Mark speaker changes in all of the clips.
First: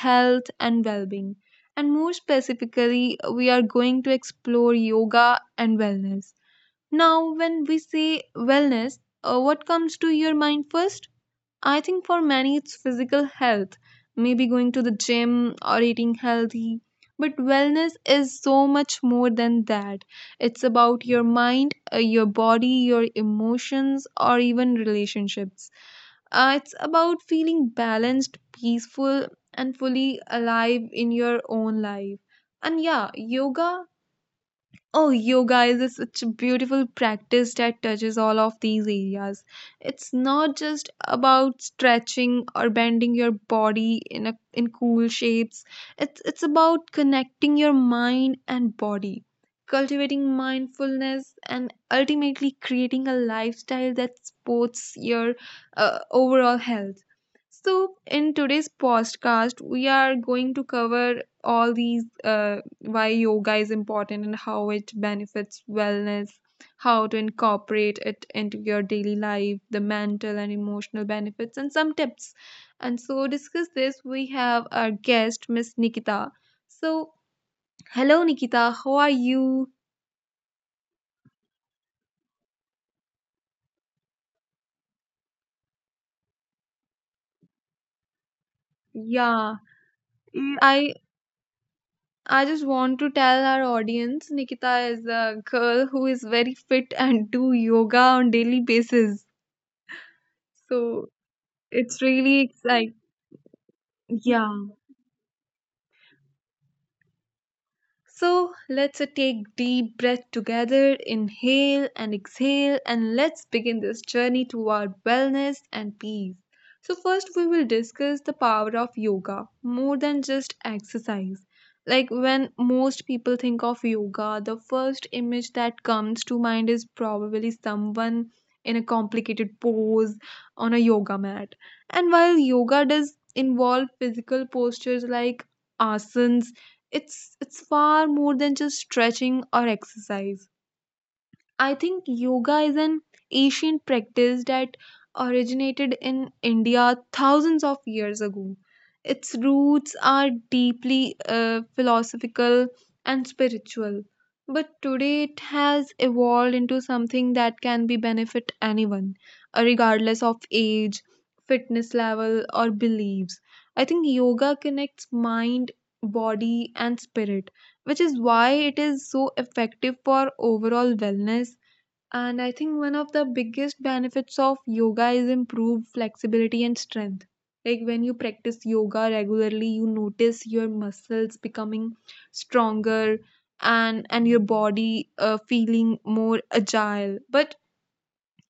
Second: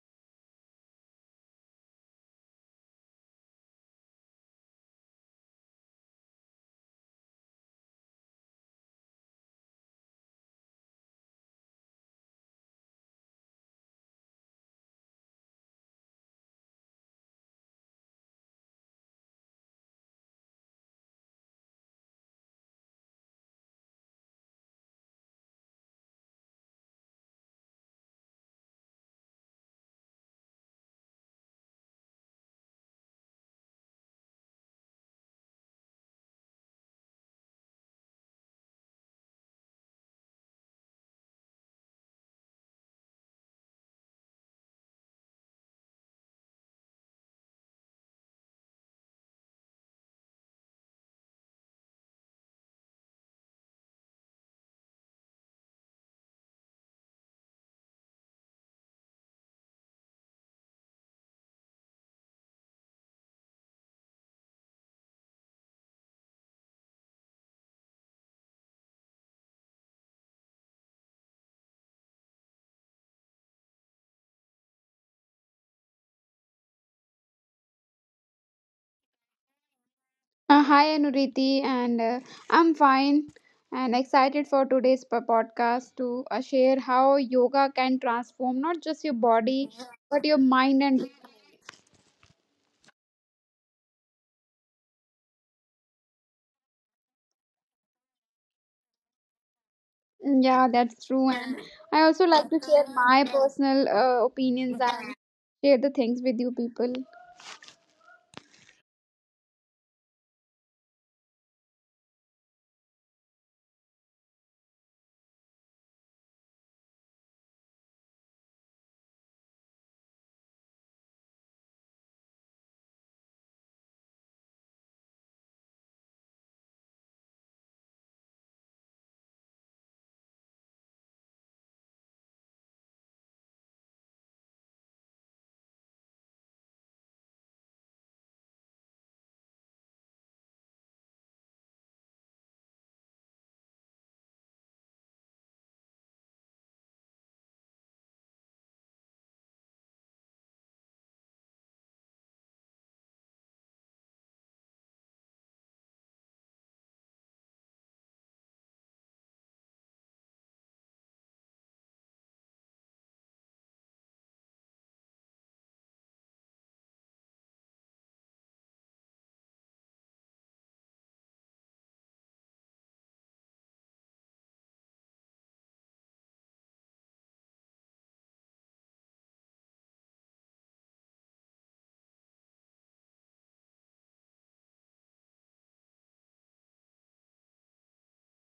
Speaker 1: health and well being. And more specifically, we are going to explore yoga and wellness. Now, when we say wellness, what comes to your mind first? I think for many it's physical health, maybe going to the gym or eating healthy. But wellness is so much more than that. It's about your mind, your body, your emotions, or even relationships. It's about feeling balanced, peaceful, and fully alive in your own life. And yeah, yoga. Oh, yoga is such a beautiful practice that touches all of these areas. It's not just about stretching or bending your body in cool shapes. It's about connecting your mind and body, cultivating mindfulness, and ultimately creating a lifestyle that supports your overall health. So, in today's podcast, we are going to cover all these, why yoga is important and how it benefits wellness, how to incorporate it into your daily life, the mental and emotional benefits, and some tips. And so, discuss this, we have our guest, Miss Nikita. So, hello, Nikita. How are you?
Speaker 2: Hi Anuriti, and I'm fine and excited for today's podcast to share how yoga can transform not just your
Speaker 1: Yeah.
Speaker 2: body but your
Speaker 1: Yeah,
Speaker 2: mind.
Speaker 1: I
Speaker 2: And
Speaker 1: I just want to tell our audience Nikita is a girl who is very fit and do yoga on daily basis.
Speaker 2: yeah, that's
Speaker 1: So
Speaker 2: true. And I
Speaker 1: it's
Speaker 2: also like
Speaker 1: really
Speaker 2: to share
Speaker 1: exciting.
Speaker 2: my personal
Speaker 1: Yeah.
Speaker 2: opinions and share the things with you people.
Speaker 1: So let's take deep breath together, inhale and exhale, and let's begin this journey toward wellness and peace. So first we will discuss the power of yoga more than just exercise. Like when most people think of yoga, the first image that comes to mind is probably someone in a complicated pose on a yoga mat. And while yoga does involve physical postures like asanas, it's far more than just stretching or exercise. I think yoga is an ancient practice that originated in India thousands of years ago. Its roots are deeply philosophical and spiritual, but today it has evolved into something that can be benefit anyone, regardless of age, fitness level, or beliefs. I think yoga connects mind, body, and spirit, which is why it is so effective for overall wellness. And I think one of the biggest benefits of yoga is improved flexibility and strength. Like when you practice yoga regularly, you notice your muscles becoming stronger, and your body feeling more agile. But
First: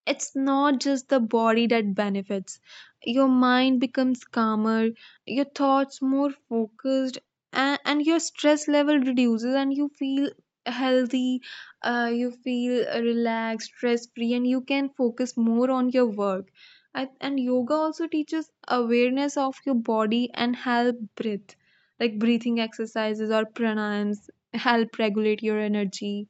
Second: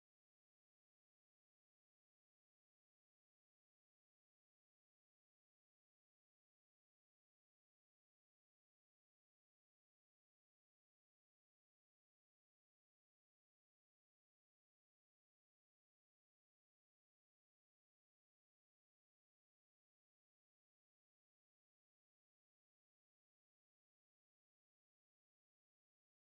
Speaker 1: it's not just the body that benefits. Your mind becomes calmer, your thoughts more focused, and your stress level reduces, and you feel healthy, you feel relaxed, stress free, and you can focus more on your work. And yoga also teaches awareness of your body and help breath, like breathing exercises or pranayams help regulate your energy,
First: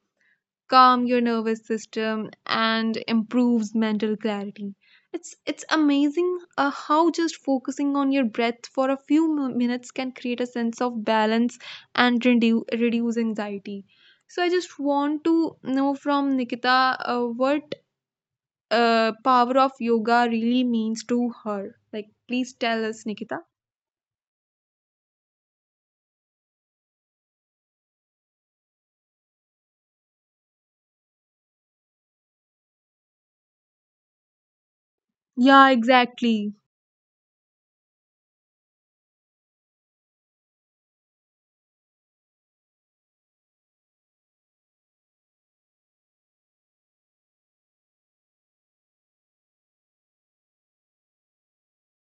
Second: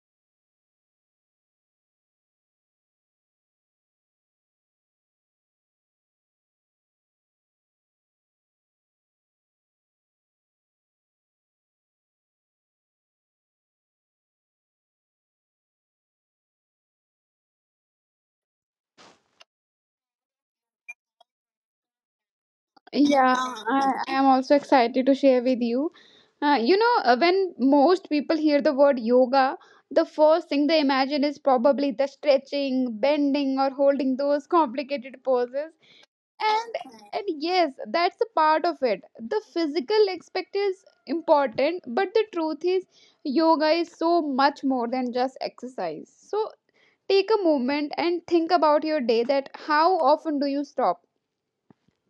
Speaker 1: calm your nervous system and improves mental clarity. It's amazing how just focusing on your breath for a few minutes can create a sense of balance and reduce anxiety. So I just want to know from Nikita what power of yoga really means to her. Like please tell us,
Speaker 2: Yeah,
Speaker 1: Nikita.
Speaker 2: I am also excited to share with you. When most people hear the word yoga, the first thing they imagine is probably the stretching, bending, or holding those complicated
Speaker 1: Yeah,
Speaker 2: poses.
Speaker 1: exactly.
Speaker 2: And yes, that's a part of it. The physical aspect is important, but the truth is, yoga is so much more than just exercise. So take a moment and think about your day. That how often do you stop?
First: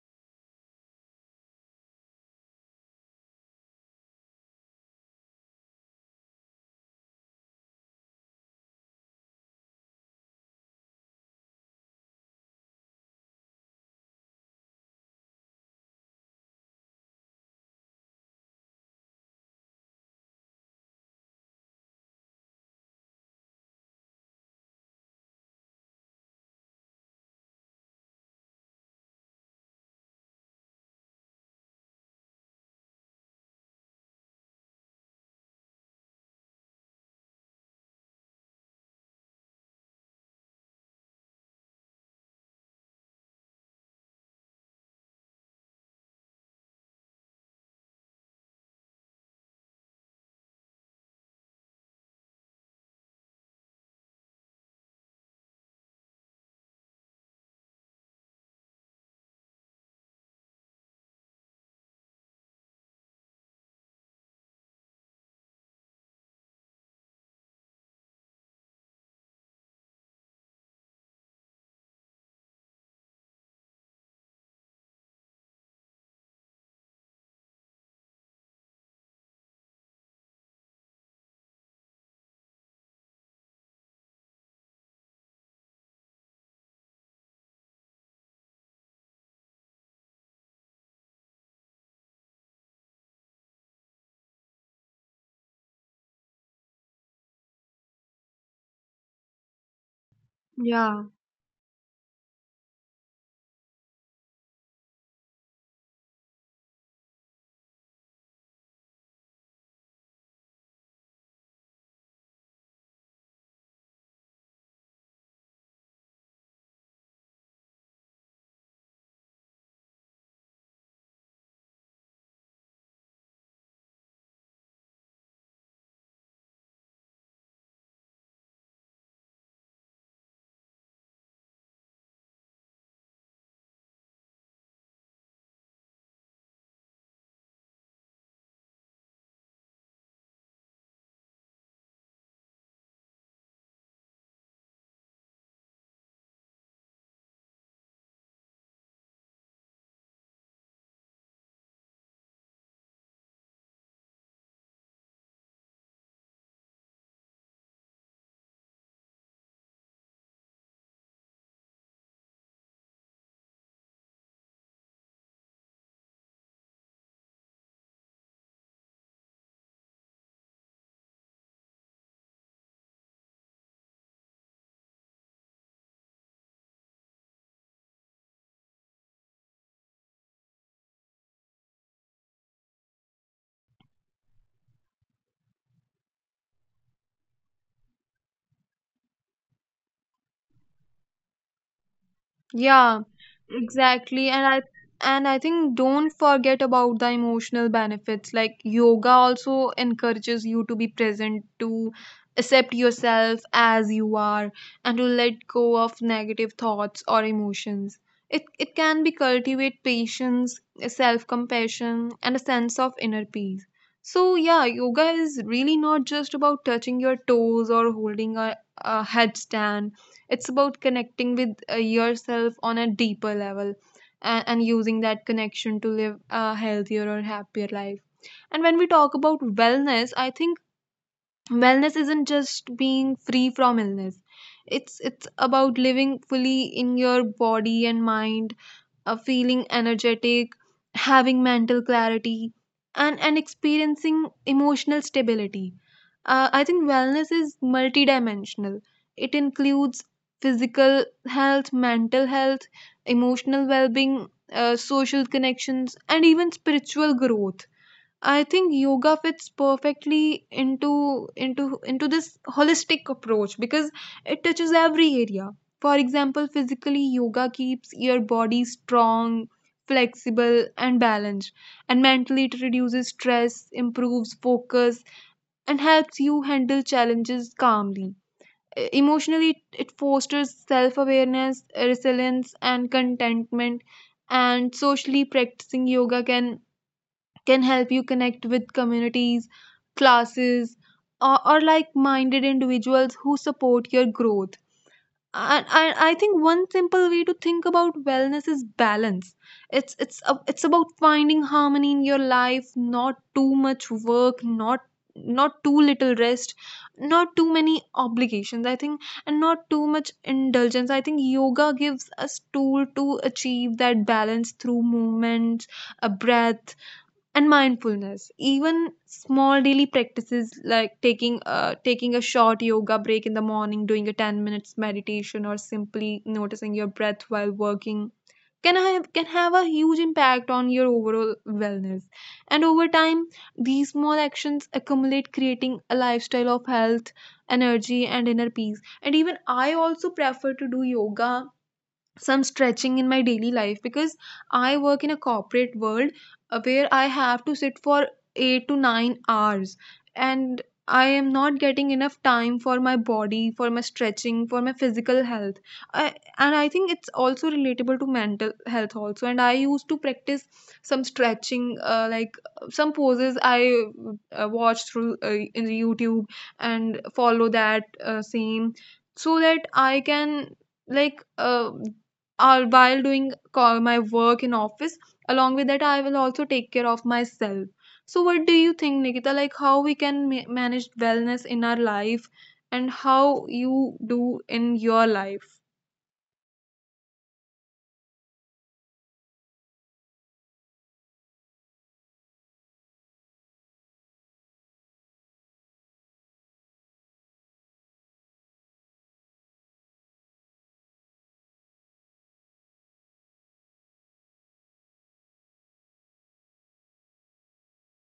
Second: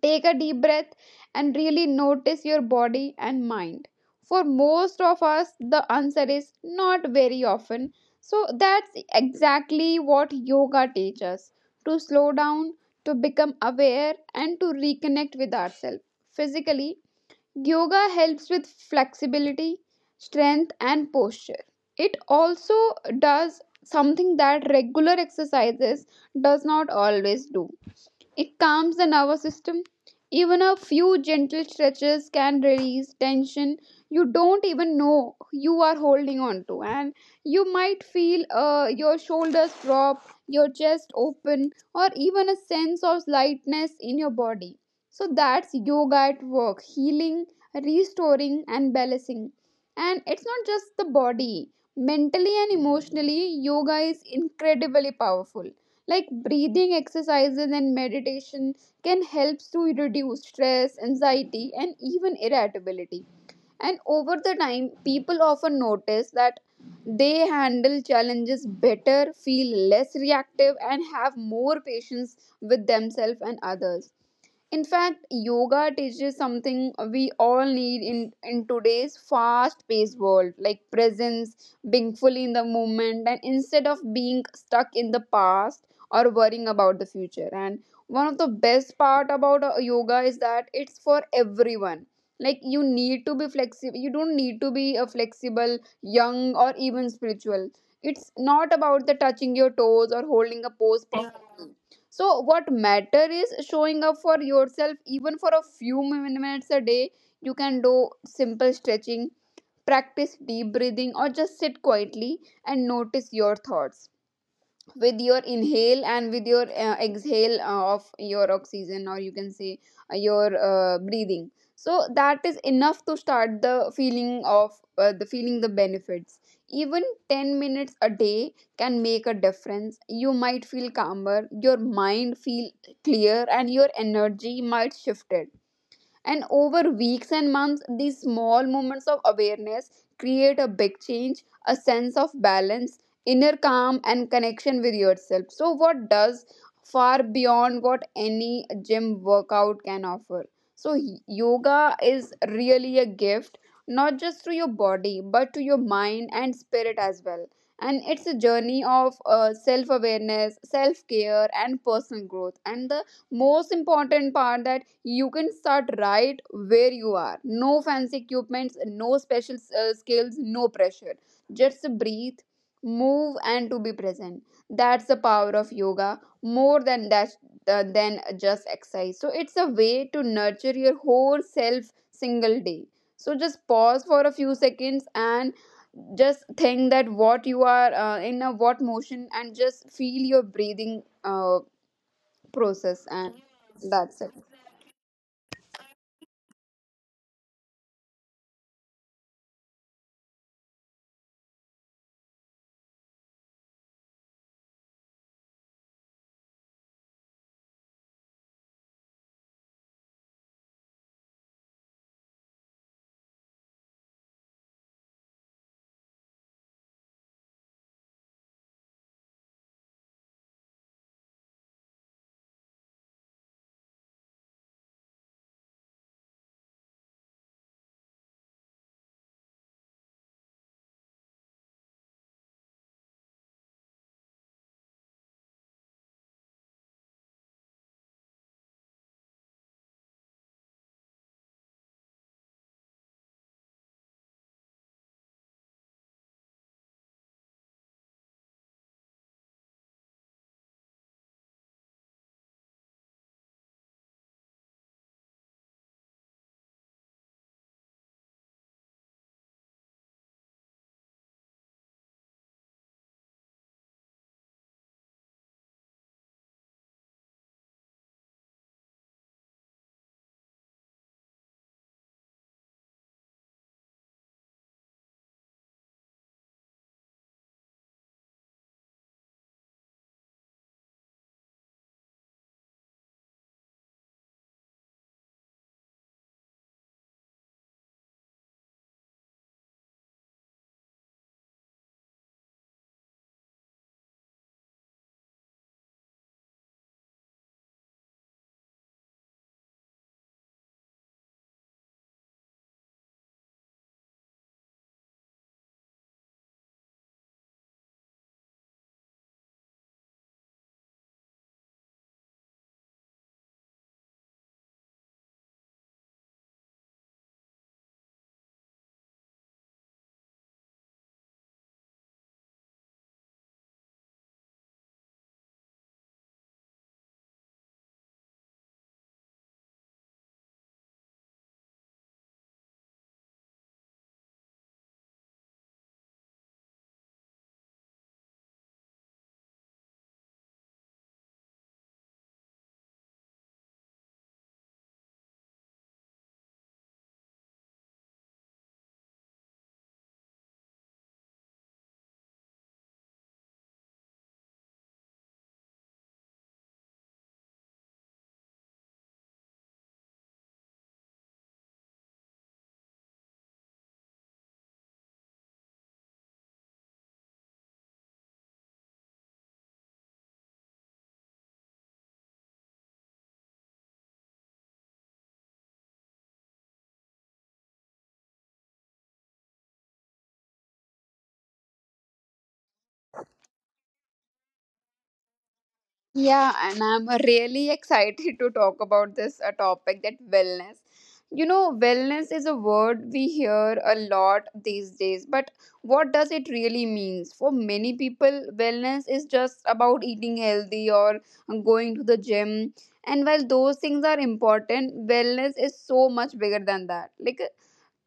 Speaker 2: Take a deep breath and really notice your body and mind. For most of us, the answer is not very often. So that's exactly what yoga teaches us, to slow down, to become aware, and to reconnect with ourselves. Physically, yoga helps with flexibility, strength, and posture. It also does something that regular exercises does not always do: it calms the nervous system. Even a few gentle stretches can release tension you don't even know you are holding on to. And you might feel your shoulders drop, your chest open, or even a sense of lightness in your body. So that's yoga at work: healing, restoring, and balancing. And it's not just the body, mentally and emotionally, yoga is incredibly powerful. Like, breathing exercises and meditation can help to reduce stress, anxiety, and even irritability, and over the time people often notice that they handle challenges better, feel less reactive, and have more patience with themselves and others. In fact, yoga teaches something we all need in today's fast paced world, like presence, being fully in the moment, and instead of being stuck in the past or worrying about the future. And one of the best part about yoga is that it's for everyone. Like, you need to be flexible, you don't need to be a flexible, young, or even spiritual. It's not about the touching your toes or holding a
Speaker 1: Yeah.
Speaker 2: pose perfectly. So what matter is showing up for yourself, even for a few minutes a day. You can do simple stretching, practice deep breathing, or just sit quietly and notice your thoughts, with your inhale and with your exhale of your oxygen, or you can say your breathing. So that is enough to start the feeling of the feeling the benefits. Even 10 minutes a day can make a difference. You might feel calmer, your mind feel clear, and your energy might shift it. And over weeks and months, these small moments of awareness create a big change, a sense of balance, inner calm, and connection with yourself. So, what does far beyond what any gym workout can offer? So, yoga is really a gift, not just to your body, but to your mind and spirit as well. And it's a journey of self awareness, self care, and personal growth. And the most important part that you can start right where you are: no fancy equipments, no special skills, no pressure. Just breathe, move, and to be present. That's the power of yoga, more than that, than just exercise. So it's a way to nurture your whole self single day. So just pause for a few seconds and just think that what you are in a what motion, and just feel your breathing
Speaker 1: Yeah,
Speaker 2: process, and that's
Speaker 1: exactly.
Speaker 2: it.
Speaker 1: And I think don't forget about the emotional benefits. Like yoga also encourages you to be present, to accept yourself as you are, and to let go of negative thoughts or emotions. It can be cultivate patience, self-compassion, and a sense of inner peace. So yeah, yoga is really not just about touching your toes or holding a headstand, it's about connecting with yourself on a deeper level, and using that connection to live a healthier or happier life. And when we talk about wellness, I think wellness isn't just being free from illness. It's about living fully in your body and mind, feeling energetic, having mental clarity, and experiencing emotional stability. I think wellness is multidimensional. It includes physical health, mental health, emotional well being, social connections, and even spiritual growth. I think yoga fits perfectly into this holistic approach because it touches every area. For example, physically yoga keeps your body strong, flexible and balanced, and mentally it reduces stress, improves focus and helps you handle challenges calmly. Emotionally it fosters self-awareness, resilience and contentment, and socially practicing yoga can help you connect with communities, classes, or like minded individuals who support your growth. And I think one simple way to think about wellness is balance. It's about finding harmony in your life, not too much work, not too little rest, not too many obligations, I think, and not too much indulgence. I think yoga gives us tool to achieve that balance through movement, a breath, and mindfulness. Even small daily practices like taking a short yoga break in the morning, doing a 10 minutes meditation, or simply noticing your breath while working can have a huge impact on your overall wellness, and over time these small actions accumulate, creating a lifestyle of health, energy and inner peace. And even I also prefer to do yoga, some stretching in my daily life because I work in a corporate world, where I have to sit for 8 to 9 hours, and I am not getting enough time for my body, for my stretching, for my physical health. And I think it's also relatable to mental health also. And I used to practice some stretching, like some poses I watched through in YouTube and follow that same, so that I can like or while doing my work in office, along with that I will also take care of myself. So what do you think, Nikita, like how we can manage wellness in our life and how you do in your life?
Speaker 2: Yeah, and I'm really excited to talk about this topic, that wellness. You know, wellness is a word we hear a lot these days, but what does it really means? For many people, wellness is just about eating healthy or going to the gym. And while those things are important, wellness is so much bigger than that. Like,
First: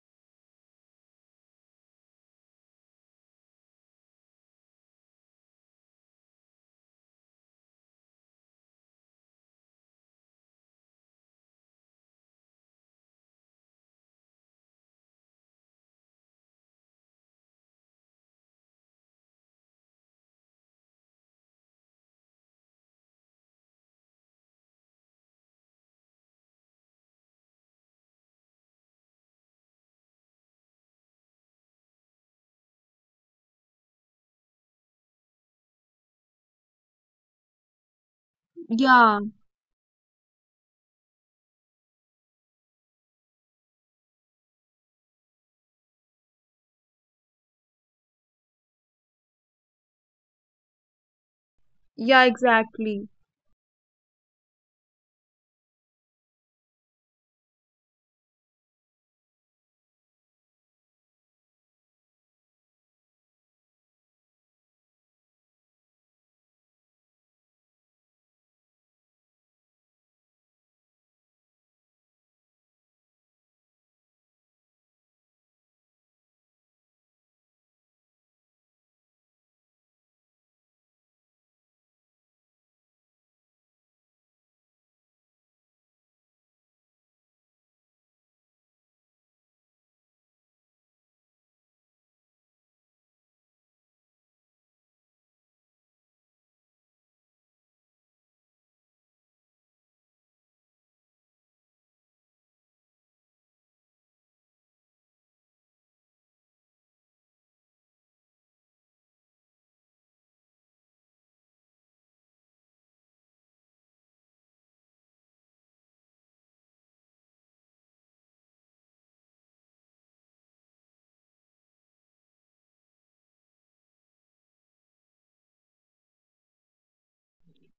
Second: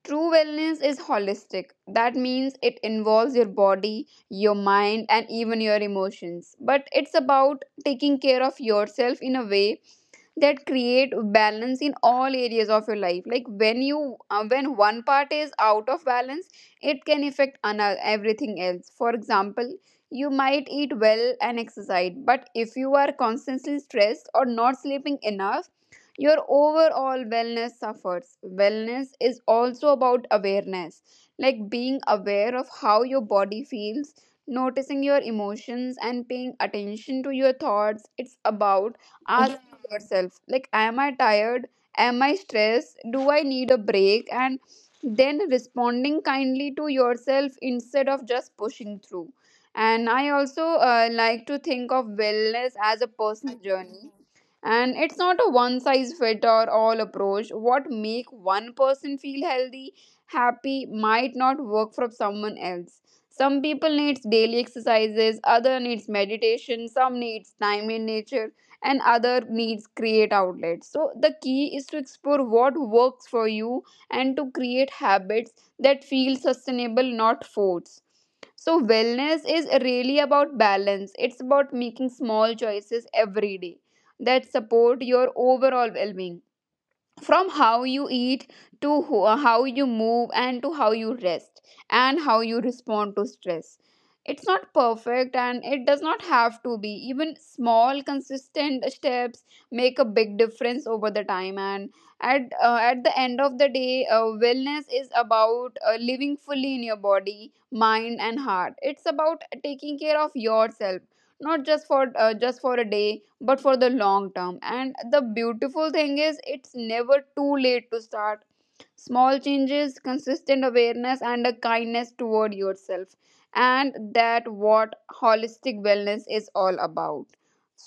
Speaker 2: true wellness is holistic. That means it involves your body, your mind, and even your emotions. But it's about taking care of yourself in a way that create balance in all areas of your life. Like when you when one part is out of balance, it can affect another, everything else. For example, you might eat well and exercise, but if you are constantly stressed or not sleeping enough, your overall wellness suffers. Wellness is also about awareness, like being aware of how your body feels, noticing your emotions, and paying attention to your thoughts. It's about,
Speaker 1: Yeah.
Speaker 2: yeah, asking yourself like, am I tired, am I stressed, do I need a break, and then responding kindly to yourself instead of just pushing through. And I also like to think of
Speaker 1: Yeah,
Speaker 2: wellness as a
Speaker 1: exactly.
Speaker 2: personal journey, and it's not a one size fit or all approach. What make one person feel healthy, happy, might not work for someone else. Some people needs daily exercises, other needs meditation, some needs time in nature, and other needs create outlets. So the key is to explore what works for you and to create habits that feel sustainable, not forced. So wellness is really about balance. It's about making small choices every day that support your overall well-being, from how you eat to who, how you move, and to how you rest, and how you respond to stress. It's not perfect, and it does not have to be. Even small consistent steps make a big difference over the time. And at the end of the day, wellness is about living fully in your body, mind, and heart. It's about taking care of yourself, not just for just for a day, but for the long term. And the beautiful thing is it's never too late to start. Small changes, consistent awareness, and a kindness toward yourself, and that what holistic wellness is all about.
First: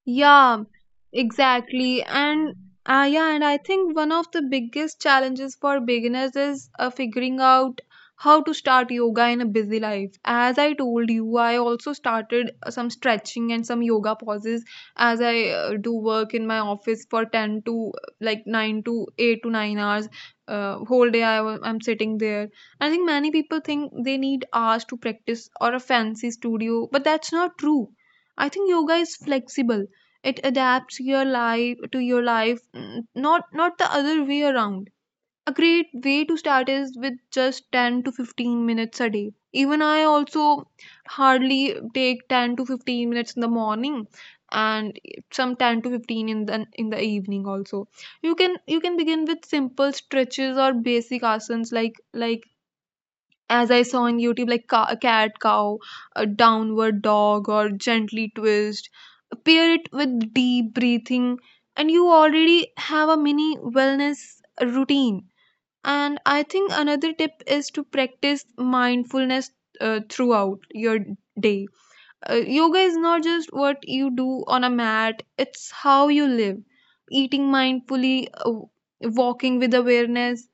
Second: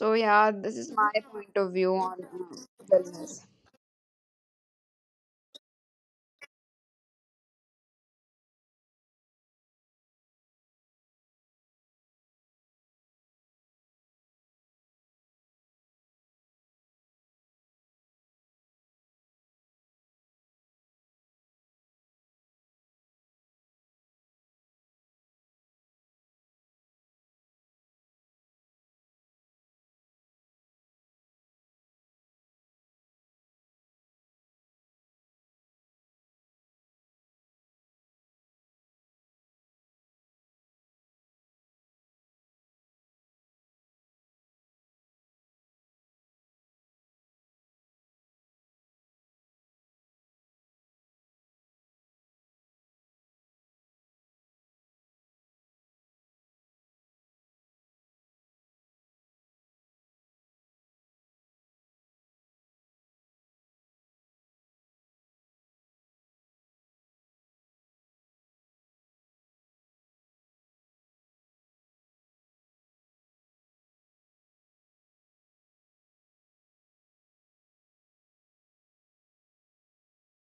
Speaker 2: So yeah,
Speaker 1: Yeah,
Speaker 2: this is my point of view
Speaker 1: exactly.
Speaker 2: on
Speaker 1: And yeah,
Speaker 2: wellness.
Speaker 1: and I think one of the biggest challenges for beginners is figuring out how to start yoga in a busy life. As I told you, I also started some stretching and some yoga poses, as I do work in my office for 10 to like 9 to 8 to 9 hours. Whole day I I'm sitting there. I think many people think they need hours to practice or a fancy studio, but that's not true. I think yoga is flexible, it adapts your life to your life, not the other way around. A great way to start is with just 10 to 15 minutes a day. Even I also hardly take 10 to 15 minutes in the morning and some 10 to 15 in the evening also. You can begin with simple stretches or basic asanas like as I saw on YouTube, like cat, cow, a downward dog, or gently twist. Pair it with deep breathing, and you already have a mini wellness routine. And I think another tip is to practice mindfulness throughout your day. Yoga is not just what you do on a mat, it's how you live. Eating mindfully, walking with awareness,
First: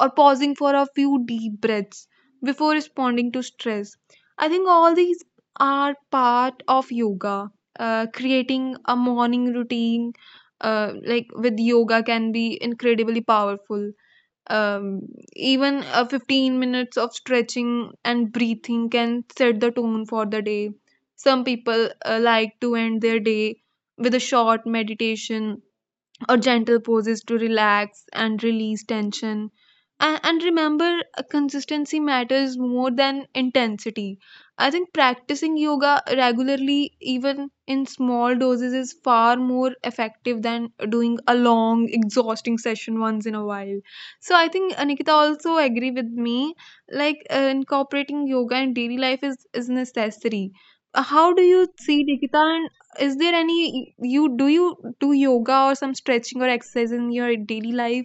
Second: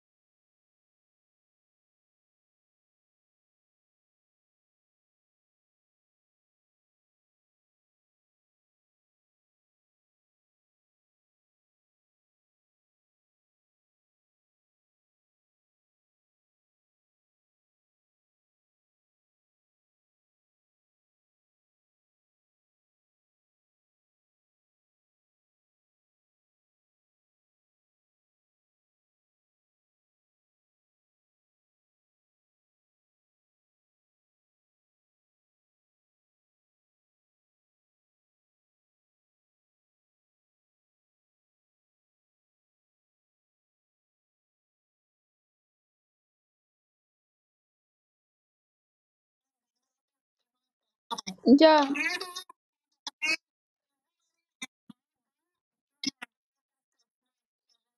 Speaker 1: or pausing for a few deep breaths before responding to stress. I think all these are part of yoga. Creating a morning routine, like with yoga, can be incredibly powerful. Um, Even 15 minutes of stretching and breathing can set the tone for the day. Some people like to end their day with a short meditation or gentle poses to relax and release tension. And remember, consistency matters more than intensity. I think practicing yoga regularly, even in small doses, is far more effective than doing a long, exhausting session once in a while. So I think Anikita also agree with me. Like incorporating yoga in daily life is necessary. How do you
Speaker 2: Yeah.
Speaker 1: see, Nikita? Is there any you do yoga or some stretching or exercise in your daily life?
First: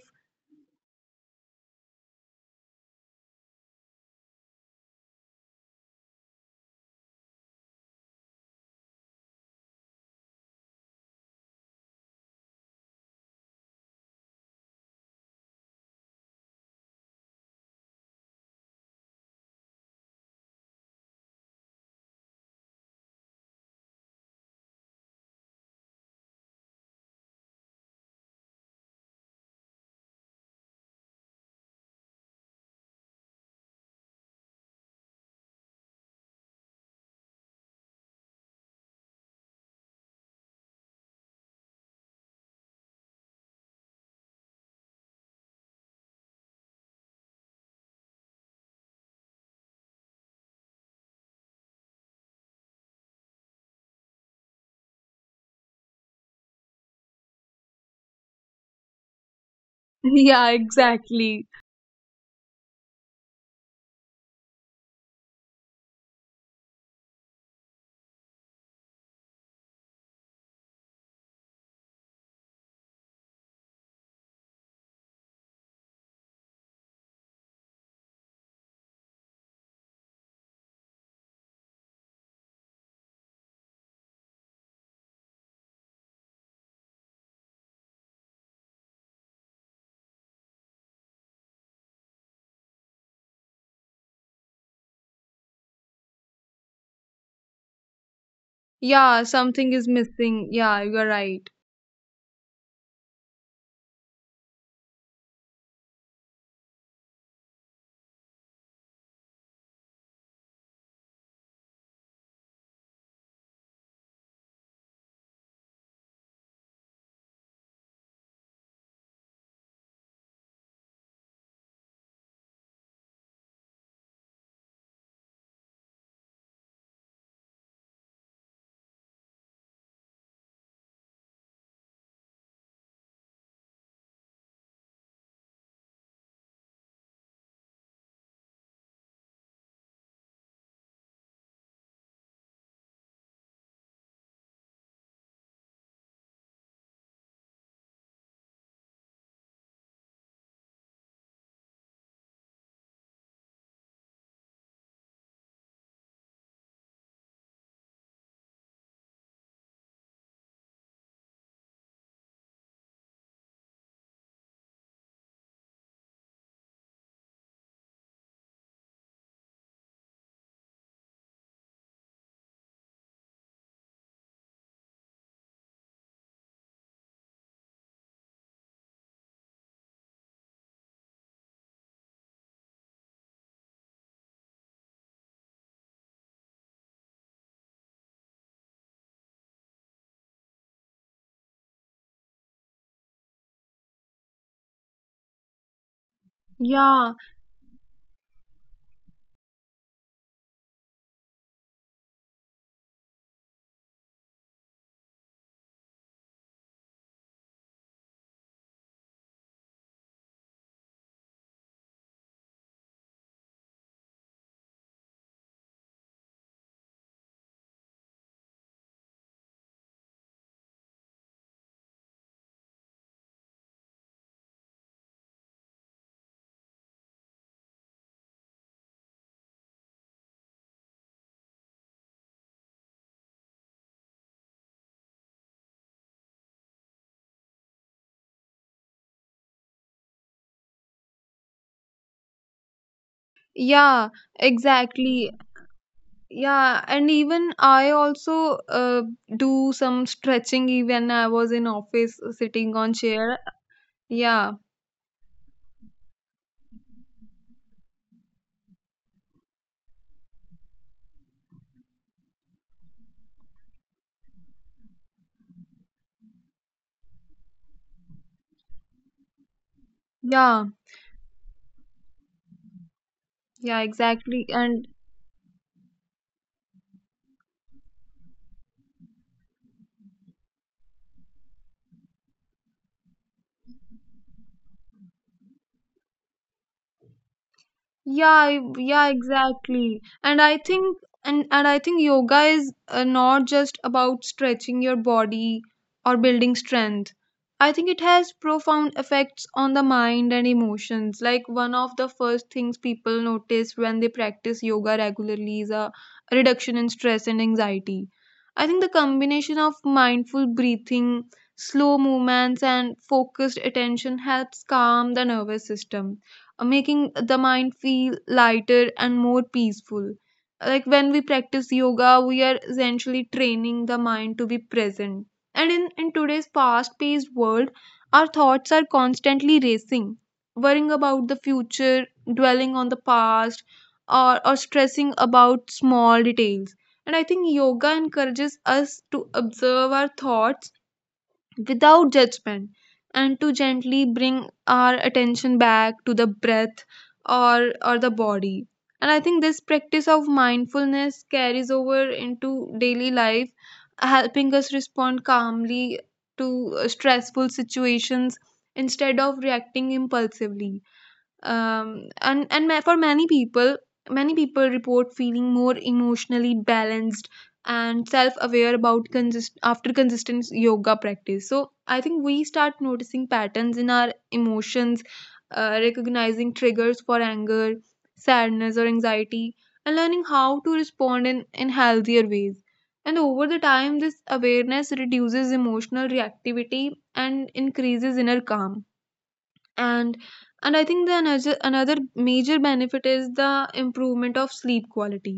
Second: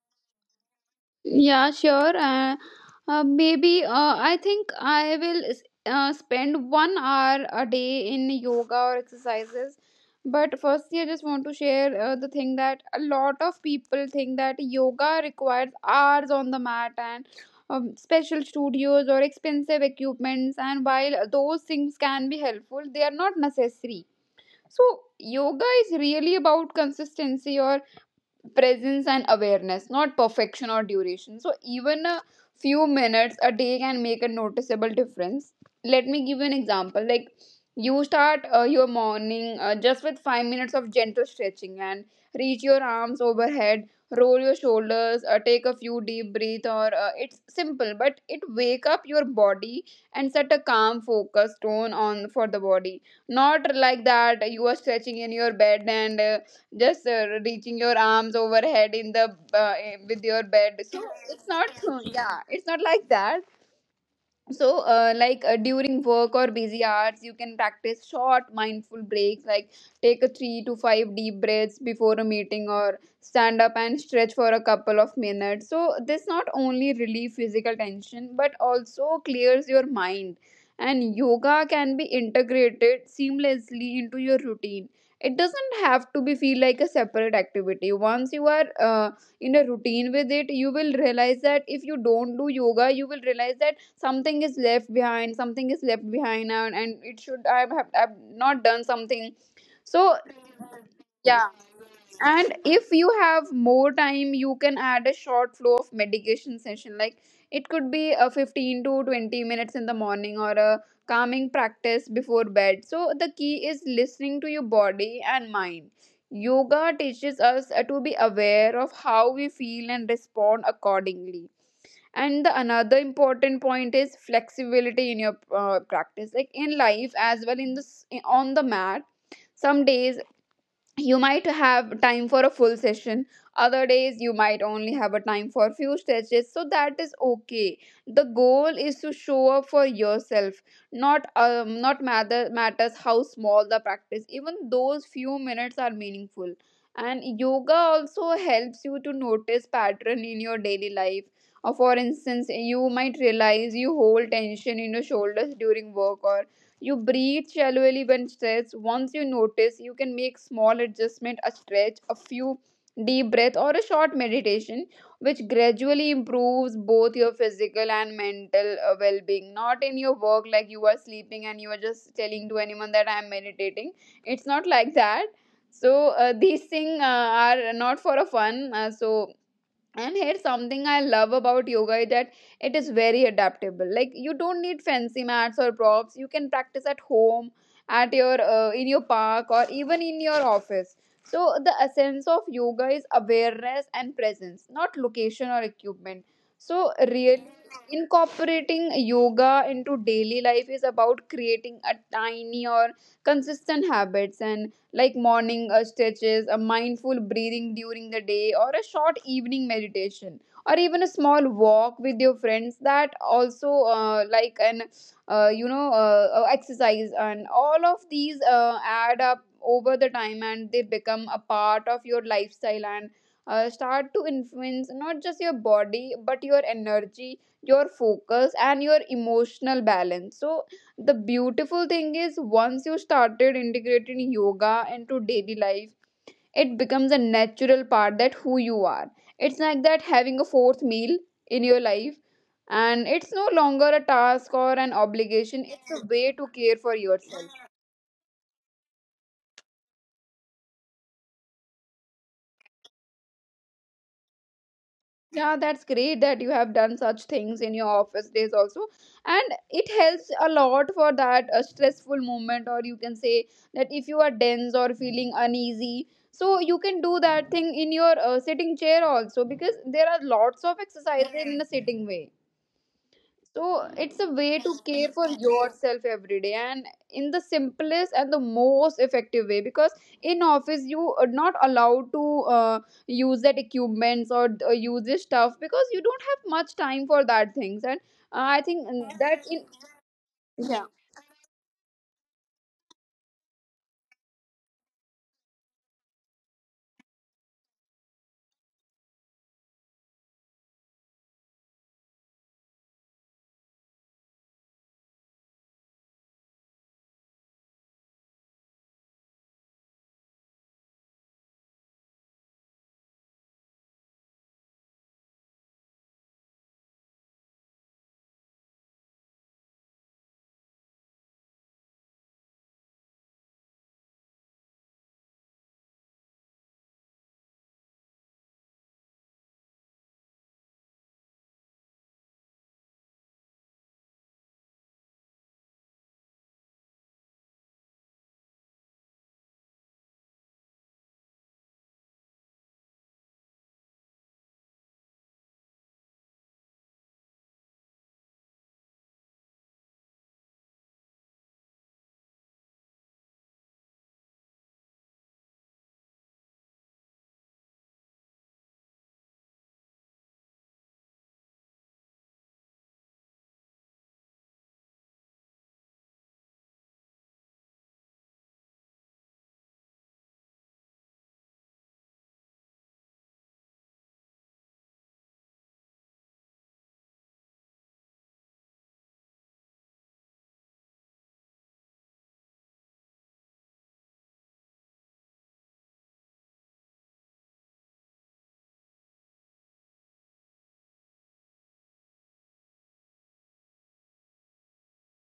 Speaker 2: Yeah, sure. Maybe I think I will spend 1 hour a day in yoga or exercises. But firstly, I just want to share the thing that a lot of people think that yoga requires hours on the mat, and special studios or expensive equipments. And while those things can be helpful, they are not necessary. So, yoga is really about consistency, or presence and awareness, not perfection or duration. So, even a few minutes a day can make a noticeable difference. Let me give you an example. Like, you start your morning just with 5 minutes of gentle stretching, and reach your arms overhead, roll your shoulders, take a few deep breath. Or it's simple, but it wake up your body and set a calm focus tone on for the body. Not like that you are stretching in your bed and just reaching your arms overhead in the with your
Speaker 1: Yeah,
Speaker 2: bed. So it's
Speaker 1: exactly.
Speaker 2: not, yeah, it's not like that. So like, during work or busy hours, you can practice short mindful breaks, like take a 3 to 5 deep breaths before a meeting, or stand up and stretch for a couple of minutes. So this not only relieve physical tension but also clears your mind. And yoga can be integrated seamlessly into your routine. It doesn't have to be feel like a separate activity. Once you are in a routine with it, you will realize that if you don't do yoga you will realize that something is left behind, something is left behind, and it should. I have, I've not done
Speaker 1: Yeah,
Speaker 2: something.
Speaker 1: something is
Speaker 2: So
Speaker 1: missing. Yeah, you're right.
Speaker 2: yeah. And if you have more time, you can add a short flow of medication session. Like, it could be a 15 to 20 minutes in the morning or a calming practice before bed. So the key is listening to your body and mind. Yoga teaches us to be aware of how we feel and respond accordingly. And the another important point is flexibility in your practice, like in life as well in this on the mat. Some days you might have time for a full session, other days you might only have a time for few stretches. So that is okay. The goal is to show up for yourself, not matters how small the practice. Even those few minutes are meaningful. And yoga also helps you to notice pattern in your daily life, or for instance you might realize you hold tension in your shoulders during work, or you breathe shallowly when stressed. Once you notice, you can make small adjustment, a stretch, a few deep breath or a short meditation which gradually improves both your physical and mental well-being. Not in your work, like you are sleeping and you are just telling to anyone that I am meditating. It's not like that. So these things are not for a fun And here's something I love about yoga is that it is very adaptable. Like you don't need fancy mats or props. You can practice at home, at your in your park or even in your office. So the essence of yoga is awareness and presence, not location or equipment. So
Speaker 1: Yeah,
Speaker 2: really, incorporating yoga into daily life is about creating a tiny or consistent habits, and like morning stretches, a mindful breathing during the day, or a short evening meditation, or even a small walk with your friends. That also like an you know exercise, and all of these add up over the time, and they become a part of your lifestyle and start to influence not just your body but your energy, your focus, and your emotional balance. So the beautiful thing is, once you started integrating yoga into daily life, it becomes a natural part that who you are. It's like that having a fourth meal in your life, and it's no longer
Speaker 1: yeah,
Speaker 2: a task or an
Speaker 1: exactly.
Speaker 2: obligation. It's a way to
Speaker 1: Yeah,
Speaker 2: care for
Speaker 1: and even
Speaker 2: yourself.
Speaker 1: I also do some stretching even I was in office sitting on chair. Yeah,
Speaker 2: Yeah, that's great that you have done such things in your office days also. And it helps a lot for that stressful moment, or you can say that if you are dense or feeling uneasy, so you can do that thing in your sitting chair also, because there are
Speaker 1: yeah,
Speaker 2: lots of exercises in a sitting way.
Speaker 1: yeah,
Speaker 2: So it's a
Speaker 1: exactly.
Speaker 2: way to
Speaker 1: And
Speaker 2: care for yourself every day and in the simplest and the most effective way, because in office you are not allowed to uh, use that equipments or use this stuff, because you don't have much time for that things and
Speaker 1: yeah
Speaker 2: I
Speaker 1: I-
Speaker 2: think
Speaker 1: yeah
Speaker 2: that in
Speaker 1: exactly
Speaker 2: yeah.
Speaker 1: and I think yoga is not just about stretching your body or building strength. I think it has profound effects on the mind and emotions. Like one of the first things people notice when they practice yoga regularly is a reduction in stress and anxiety. I think the combination of mindful breathing, slow movements and focused attention helps calm the nervous system, making the mind feel lighter and more peaceful. Like when we practice yoga, we are essentially training the mind to be present. And in today's fast paced world, our thoughts are constantly racing, worrying about the future, dwelling on the past, or stressing about small details. And I think yoga encourages us to observe our thoughts without judgment and to gently bring our attention back to the breath or the body. And I think this practice of mindfulness carries over into daily life, helping us respond calmly to stressful situations instead of reacting impulsively. For many people, many people report feeling more emotionally balanced and self-aware after consistent yoga practice. So I think we start noticing patterns in our emotions, recognizing triggers for anger, sadness or anxiety, and learning how to respond in healthier ways. And over the time this awareness reduces emotional reactivity and increases inner calm. And and I think the another another major benefit is the improvement of sleep quality.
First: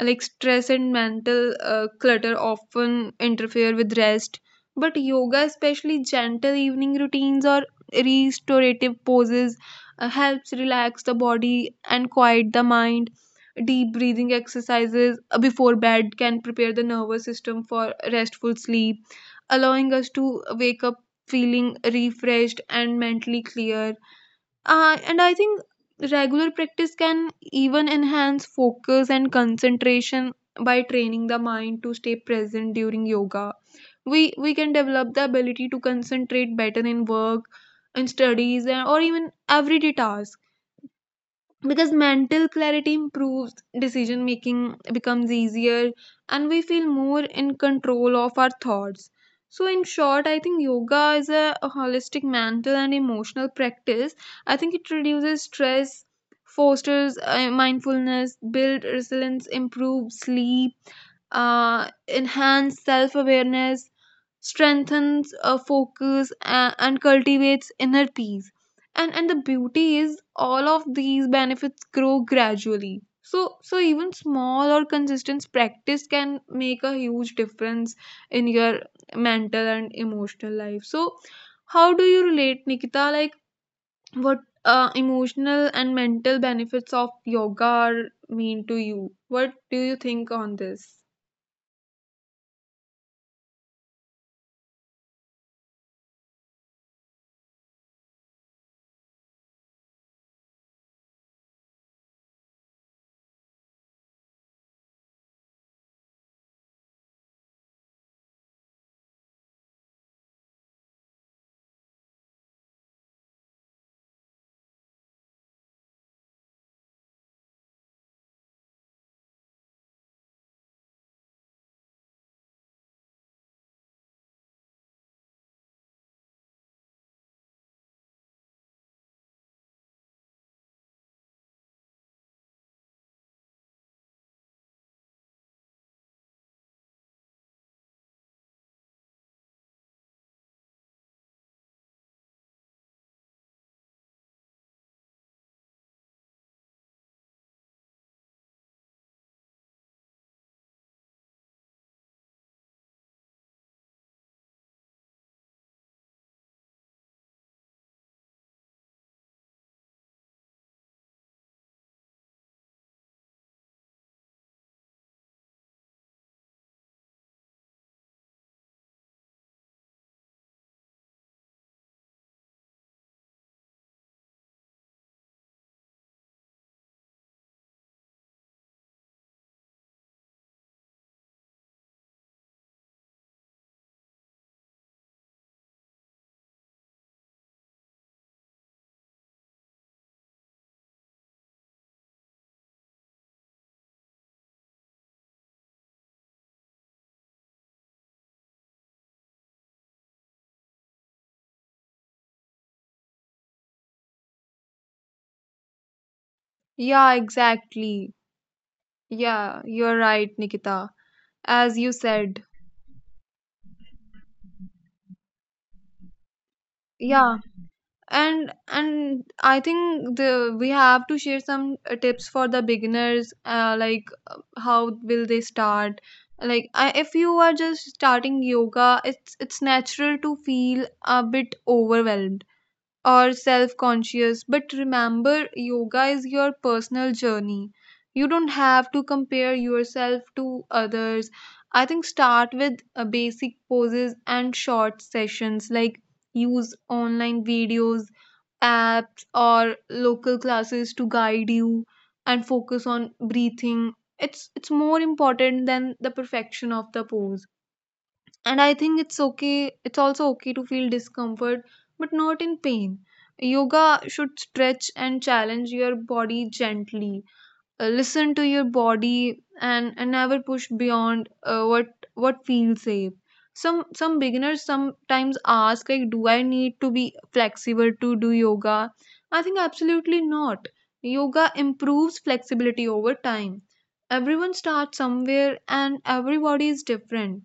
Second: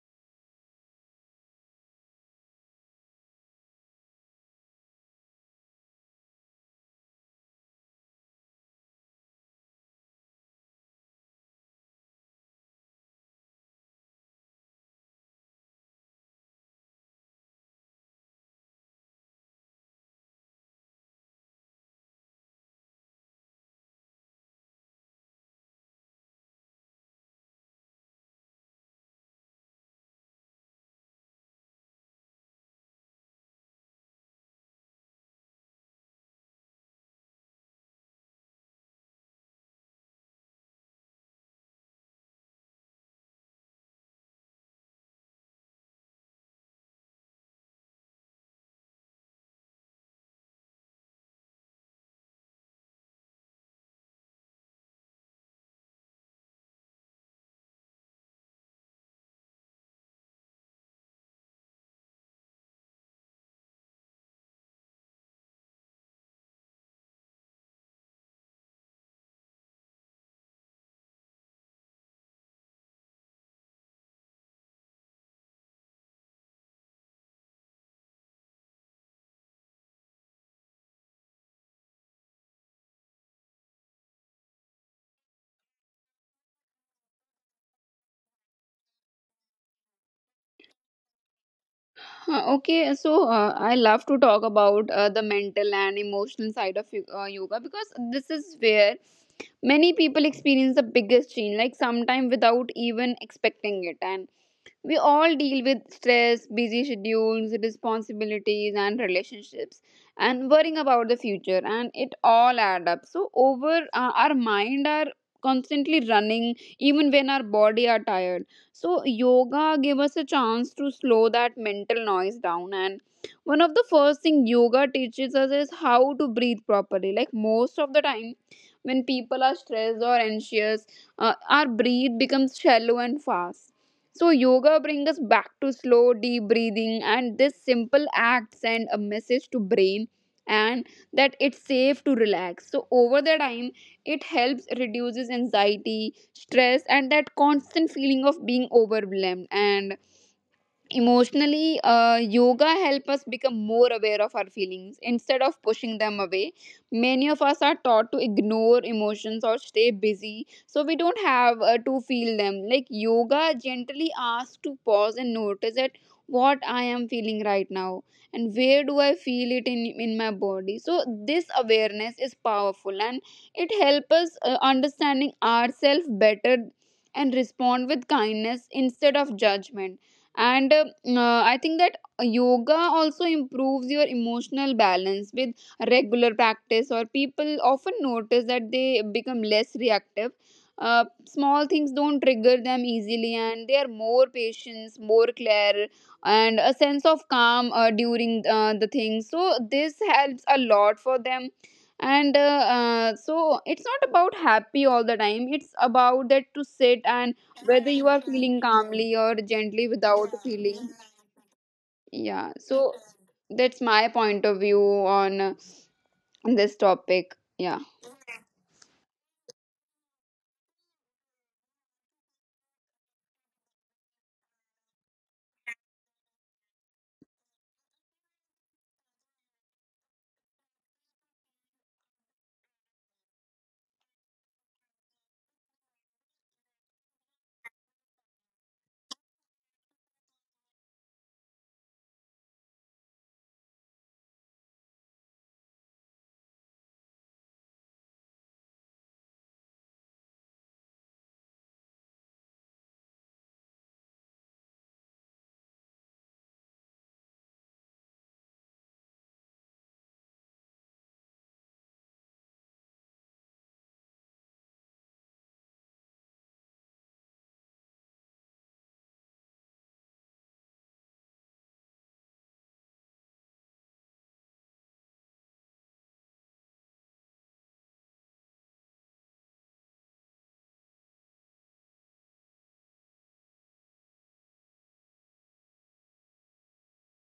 Speaker 1: Like stress and mental clutter often interfere with rest, but yoga, especially gentle evening routines or restorative poses, helps relax the body and quiet the mind. Deep breathing exercises before bed can prepare the nervous system for restful sleep, allowing us to wake up feeling refreshed and mentally clear. And I think regular practice can even enhance focus and concentration by training the mind to stay present. During yoga, we can develop the ability to concentrate better in work, in studies, and or even everyday task. Because mental clarity improves, decision making becomes easier, and we feel more in control of our thoughts. So in short, I think yoga is a holistic mental and emotional practice. I think it reduces stress, fosters mindfulness, build resilience, improve sleep, uh, enhance self awareness, strengthens focus, and cultivates inner peace. And the beauty is, all of these benefits grow gradually, so even small or consistent practice can make a huge difference in your mental and emotional life. So how do you relate, Nikita? Like, what emotional and mental benefits of yoga are mean to you? What do you think on this?
Speaker 2: Okay, so I love to talk about the mental and emotional side of yoga, because this is where many people experience the biggest change, like sometime without even expecting it. And we all deal with stress, busy schedules, responsibilities, and relationships, and worrying about the future, and it all add up. So over our mind are constantly running, even when our body are tired. So yoga gave us a chance to slow that mental noise down, and one of the first thing yoga teaches us is how to breathe properly. Like most of the time when people are stressed or anxious, our breathe becomes shallow and fast. So yoga brings us back to slow deep breathing, and this simple act send a message to brain and that it's safe to relax. So over the time, it helps reduces anxiety, stress, and that constant feeling of being overwhelmed. And emotionally, yoga help us become more aware of our feelings instead of pushing them away. Many of us are taught to ignore emotions or stay busy, so we don't have to feel them. Like yoga gently asks to pause and notice that what I am feeling right now and where do I feel it in my body. So this awareness is powerful, and it helps us understanding ourselves better and respond with kindness instead of judgment. And I think that yoga also improves your emotional balance with regular practice, or people often notice that they become less reactive. Small things don't trigger them easily, and they are more patience, more clear, and a sense of calm during the thing. So this helps a lot for them. And so it's not about happy all the time, it's about that to sit
Speaker 1: Yeah,
Speaker 2: and whether
Speaker 1: exactly.
Speaker 2: you are feeling calmly or
Speaker 1: Yeah,
Speaker 2: gently
Speaker 1: you're right,
Speaker 2: without
Speaker 1: Nikita.
Speaker 2: feeling
Speaker 1: As you said.
Speaker 2: yeah. So that's my point of view on this
Speaker 1: Yeah,
Speaker 2: topic, yeah.
Speaker 1: and I think the we have to share some tips for the beginners, like how will they start. Like if you are just starting yoga, it's natural to feel a bit overwhelmed or self conscious. But remember, yoga is your personal journey. You don't have to compare yourself to others. I think start with basic poses and short sessions, like use online videos, apps, or local classes to guide you, and focus on breathing. It's more important than the perfection of the pose. And I think it's okay, it's also okay to feel discomfort, but not in pain. Yoga should stretch and challenge your body gently. Listen to your body, and never push beyond what feels safe. Some beginners sometimes ask, like, do I need to be flexible to do yoga? I think absolutely not. Yoga improves flexibility over time. Everyone starts somewhere and everybody is different.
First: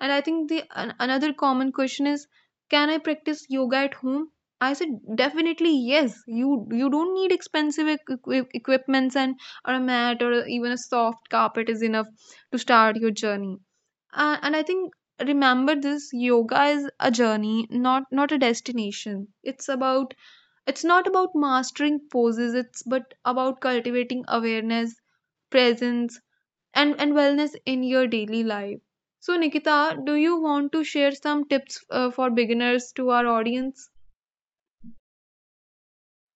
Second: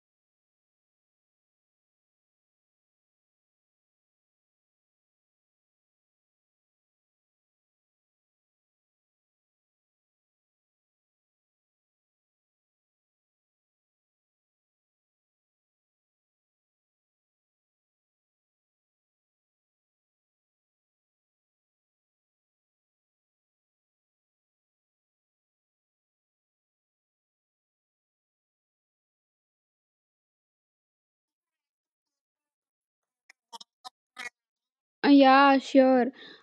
Speaker 1: And I think another common question is, can I practice yoga at home? I said definitely yes. You don't need expensive equipments, and or a mat or even a soft carpet is enough to start your journey. And I think remember this: yoga is a journey, not a destination. It's about, it's not about mastering poses, it's but about cultivating awareness, presence, and wellness in your daily life. So Nikita, do you want to share some tips for beginners to our audience?
Speaker 2: Yeah, sure.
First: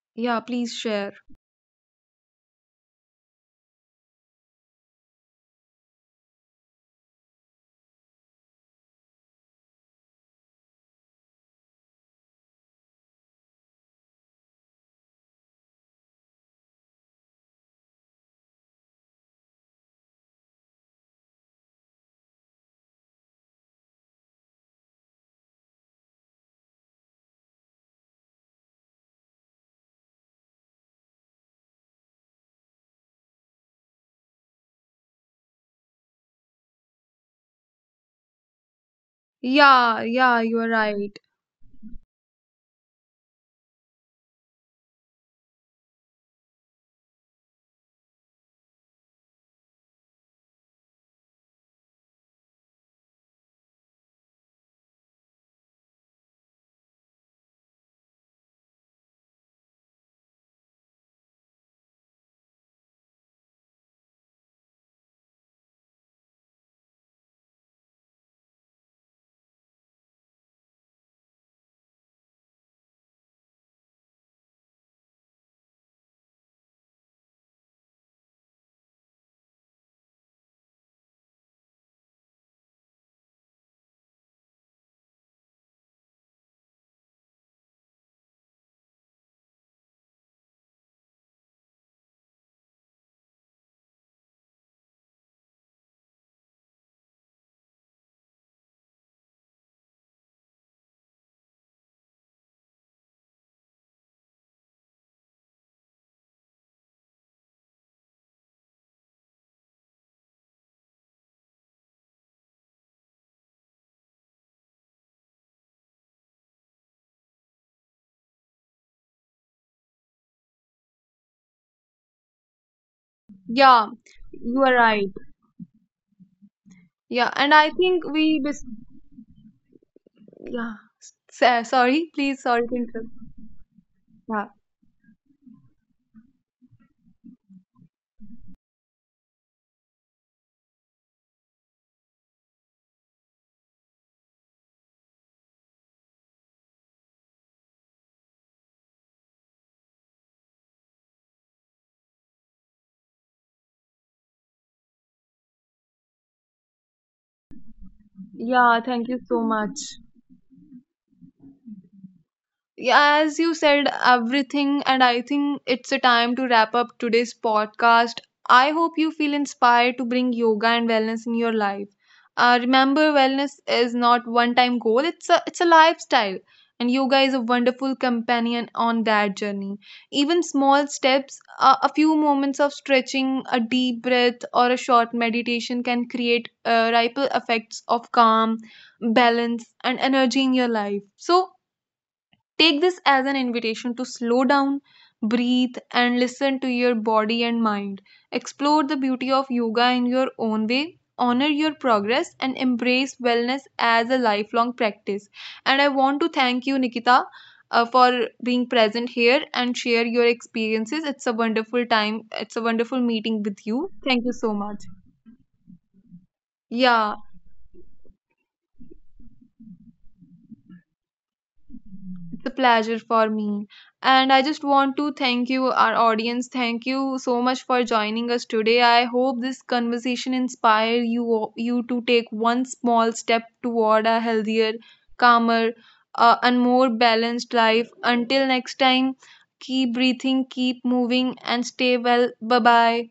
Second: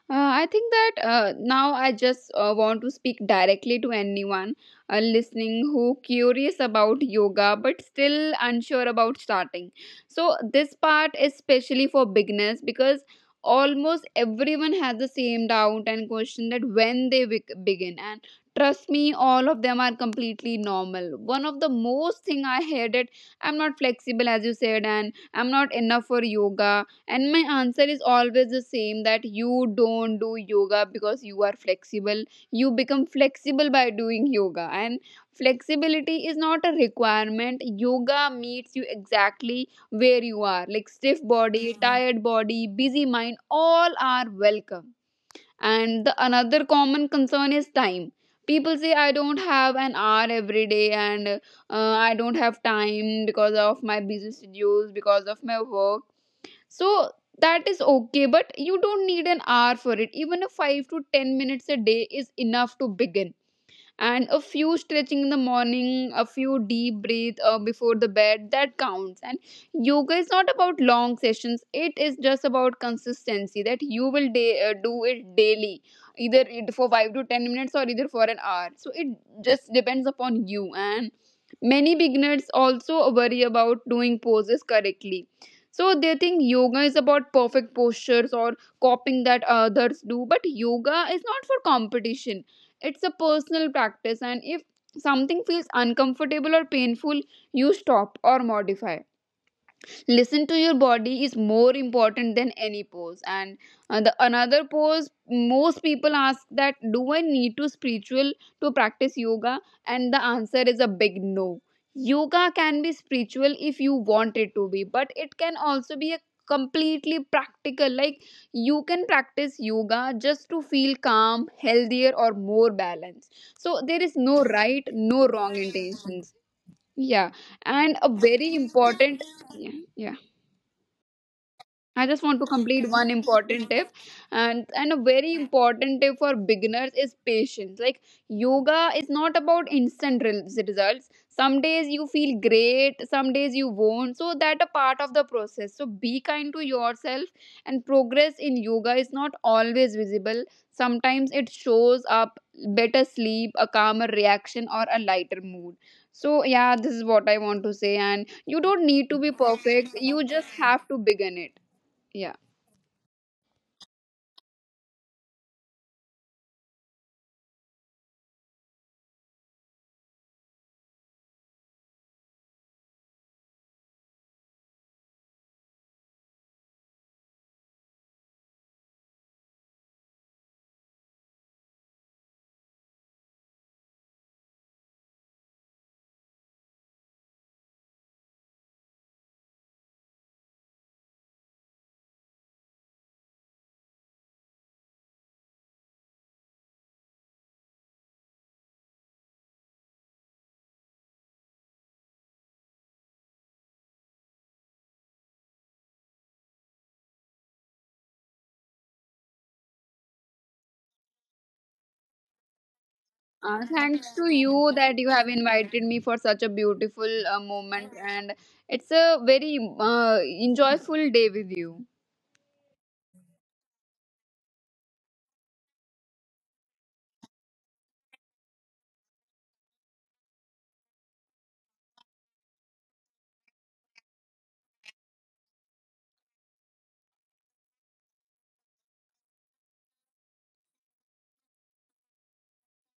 Speaker 1: Yeah,
Speaker 2: I think
Speaker 1: please
Speaker 2: that
Speaker 1: share.
Speaker 2: now I just want to speak directly to anyone listening who curious about yoga but still unsure about starting. So this part is especially for beginners, because almost everyone has the same doubt and question that when they begin, and trust me, all of them are completely normal. One of the most thing I heard it, I'm not flexible, as you said, and I'm not enough for yoga. And my answer is always the same, that you don't do yoga because you are flexible. You become flexible by doing yoga. And flexibility is not a requirement. Yoga meets you exactly
Speaker 1: Yeah,
Speaker 2: where
Speaker 1: yeah,
Speaker 2: you
Speaker 1: you are
Speaker 2: are. Like
Speaker 1: right.
Speaker 2: stiff body, mhm, tired body, busy mind, all are welcome. And the another common concern is time. People say I don't have an hour every day, and I don't have time because of my busy schedules, because of my work. So that is okay, but you don't need an hour for it. Even a 5 to 10 minutes a day is enough to begin. And a few stretching in the morning, a few deep breath before the bed, that counts. And yoga is not about long sessions, it is just about consistency, that you will do it daily, either it for 5 to 10 minutes or either for an hour. So it just depends upon you. And many beginners also worry about doing poses correctly. So they think yoga is about perfect postures or copying that others do, but yoga is not for competition. It's a personal practice, and if something feels uncomfortable or painful, you stop or modify. Listen to your body is more important than any pose. And the another pose most people ask that do I need to spiritual to practice yoga. And the answer is a big no. Yoga can be spiritual if you want it to be, but it can also be a completely practical. Like you can practice yoga just to feel calm, healthier, or more balanced.
Speaker 1: Yeah,
Speaker 2: So there is no
Speaker 1: you are
Speaker 2: right,
Speaker 1: right.
Speaker 2: no wrong intentions.
Speaker 1: Yeah,
Speaker 2: Yeah,
Speaker 1: and I think
Speaker 2: and a
Speaker 1: we
Speaker 2: very important, yeah, yeah.
Speaker 1: yeah. Sorry,
Speaker 2: I just
Speaker 1: please,
Speaker 2: want to
Speaker 1: sorry to
Speaker 2: complete
Speaker 1: interrupt.
Speaker 2: one important tip.
Speaker 1: Yeah.
Speaker 2: And a very important tip for beginners is patience. Like yoga is not about instant results. Some days you feel great, some days you won't. So that a part of the process. So be kind to yourself, and progress in yoga is not always visible. Sometimes it shows up better sleep, a calmer reaction, or a lighter mood. So yeah, this is what I want to say, and you
Speaker 1: Yeah,
Speaker 2: don't
Speaker 1: thank you
Speaker 2: need to
Speaker 1: so
Speaker 2: be
Speaker 1: much.
Speaker 2: perfect. You just have to begin it. Yeah.
Speaker 1: Yeah, as you said, everything. And I think it's a time to wrap up today's podcast. I hope you feel inspired to bring yoga and wellness in your life. Remember, wellness is not one-time goal; it's a lifestyle, and yoga is a wonderful companion on that journey. Even small steps, a few moments of stretching, a deep breath, or a short meditation can create ripple effects of calm, balance, and energy in your life. So take this as an invitation to slow down, breathe, and listen to your body and mind. Explore the beauty of yoga in your own way, honor your progress, and embrace wellness as a lifelong practice. And I want to thank you, Nikita. For being present here and share your experiences. It's a wonderful time, it's a wonderful meeting with you. Thank
Speaker 2: Thanks
Speaker 1: you
Speaker 2: to
Speaker 1: so much.
Speaker 2: you that you have invited me for such a
Speaker 1: Yeah.
Speaker 2: beautiful moment, and it's a very enjoyable day with you.
Speaker 1: It's a pleasure for me. And I just want to thank you, our audience. Thank you so much for joining us today. I hope this conversation inspire you to take one small step toward a healthier, calmer, and more balanced life. Until next time, keep breathing, keep moving, and stay well. Bye bye.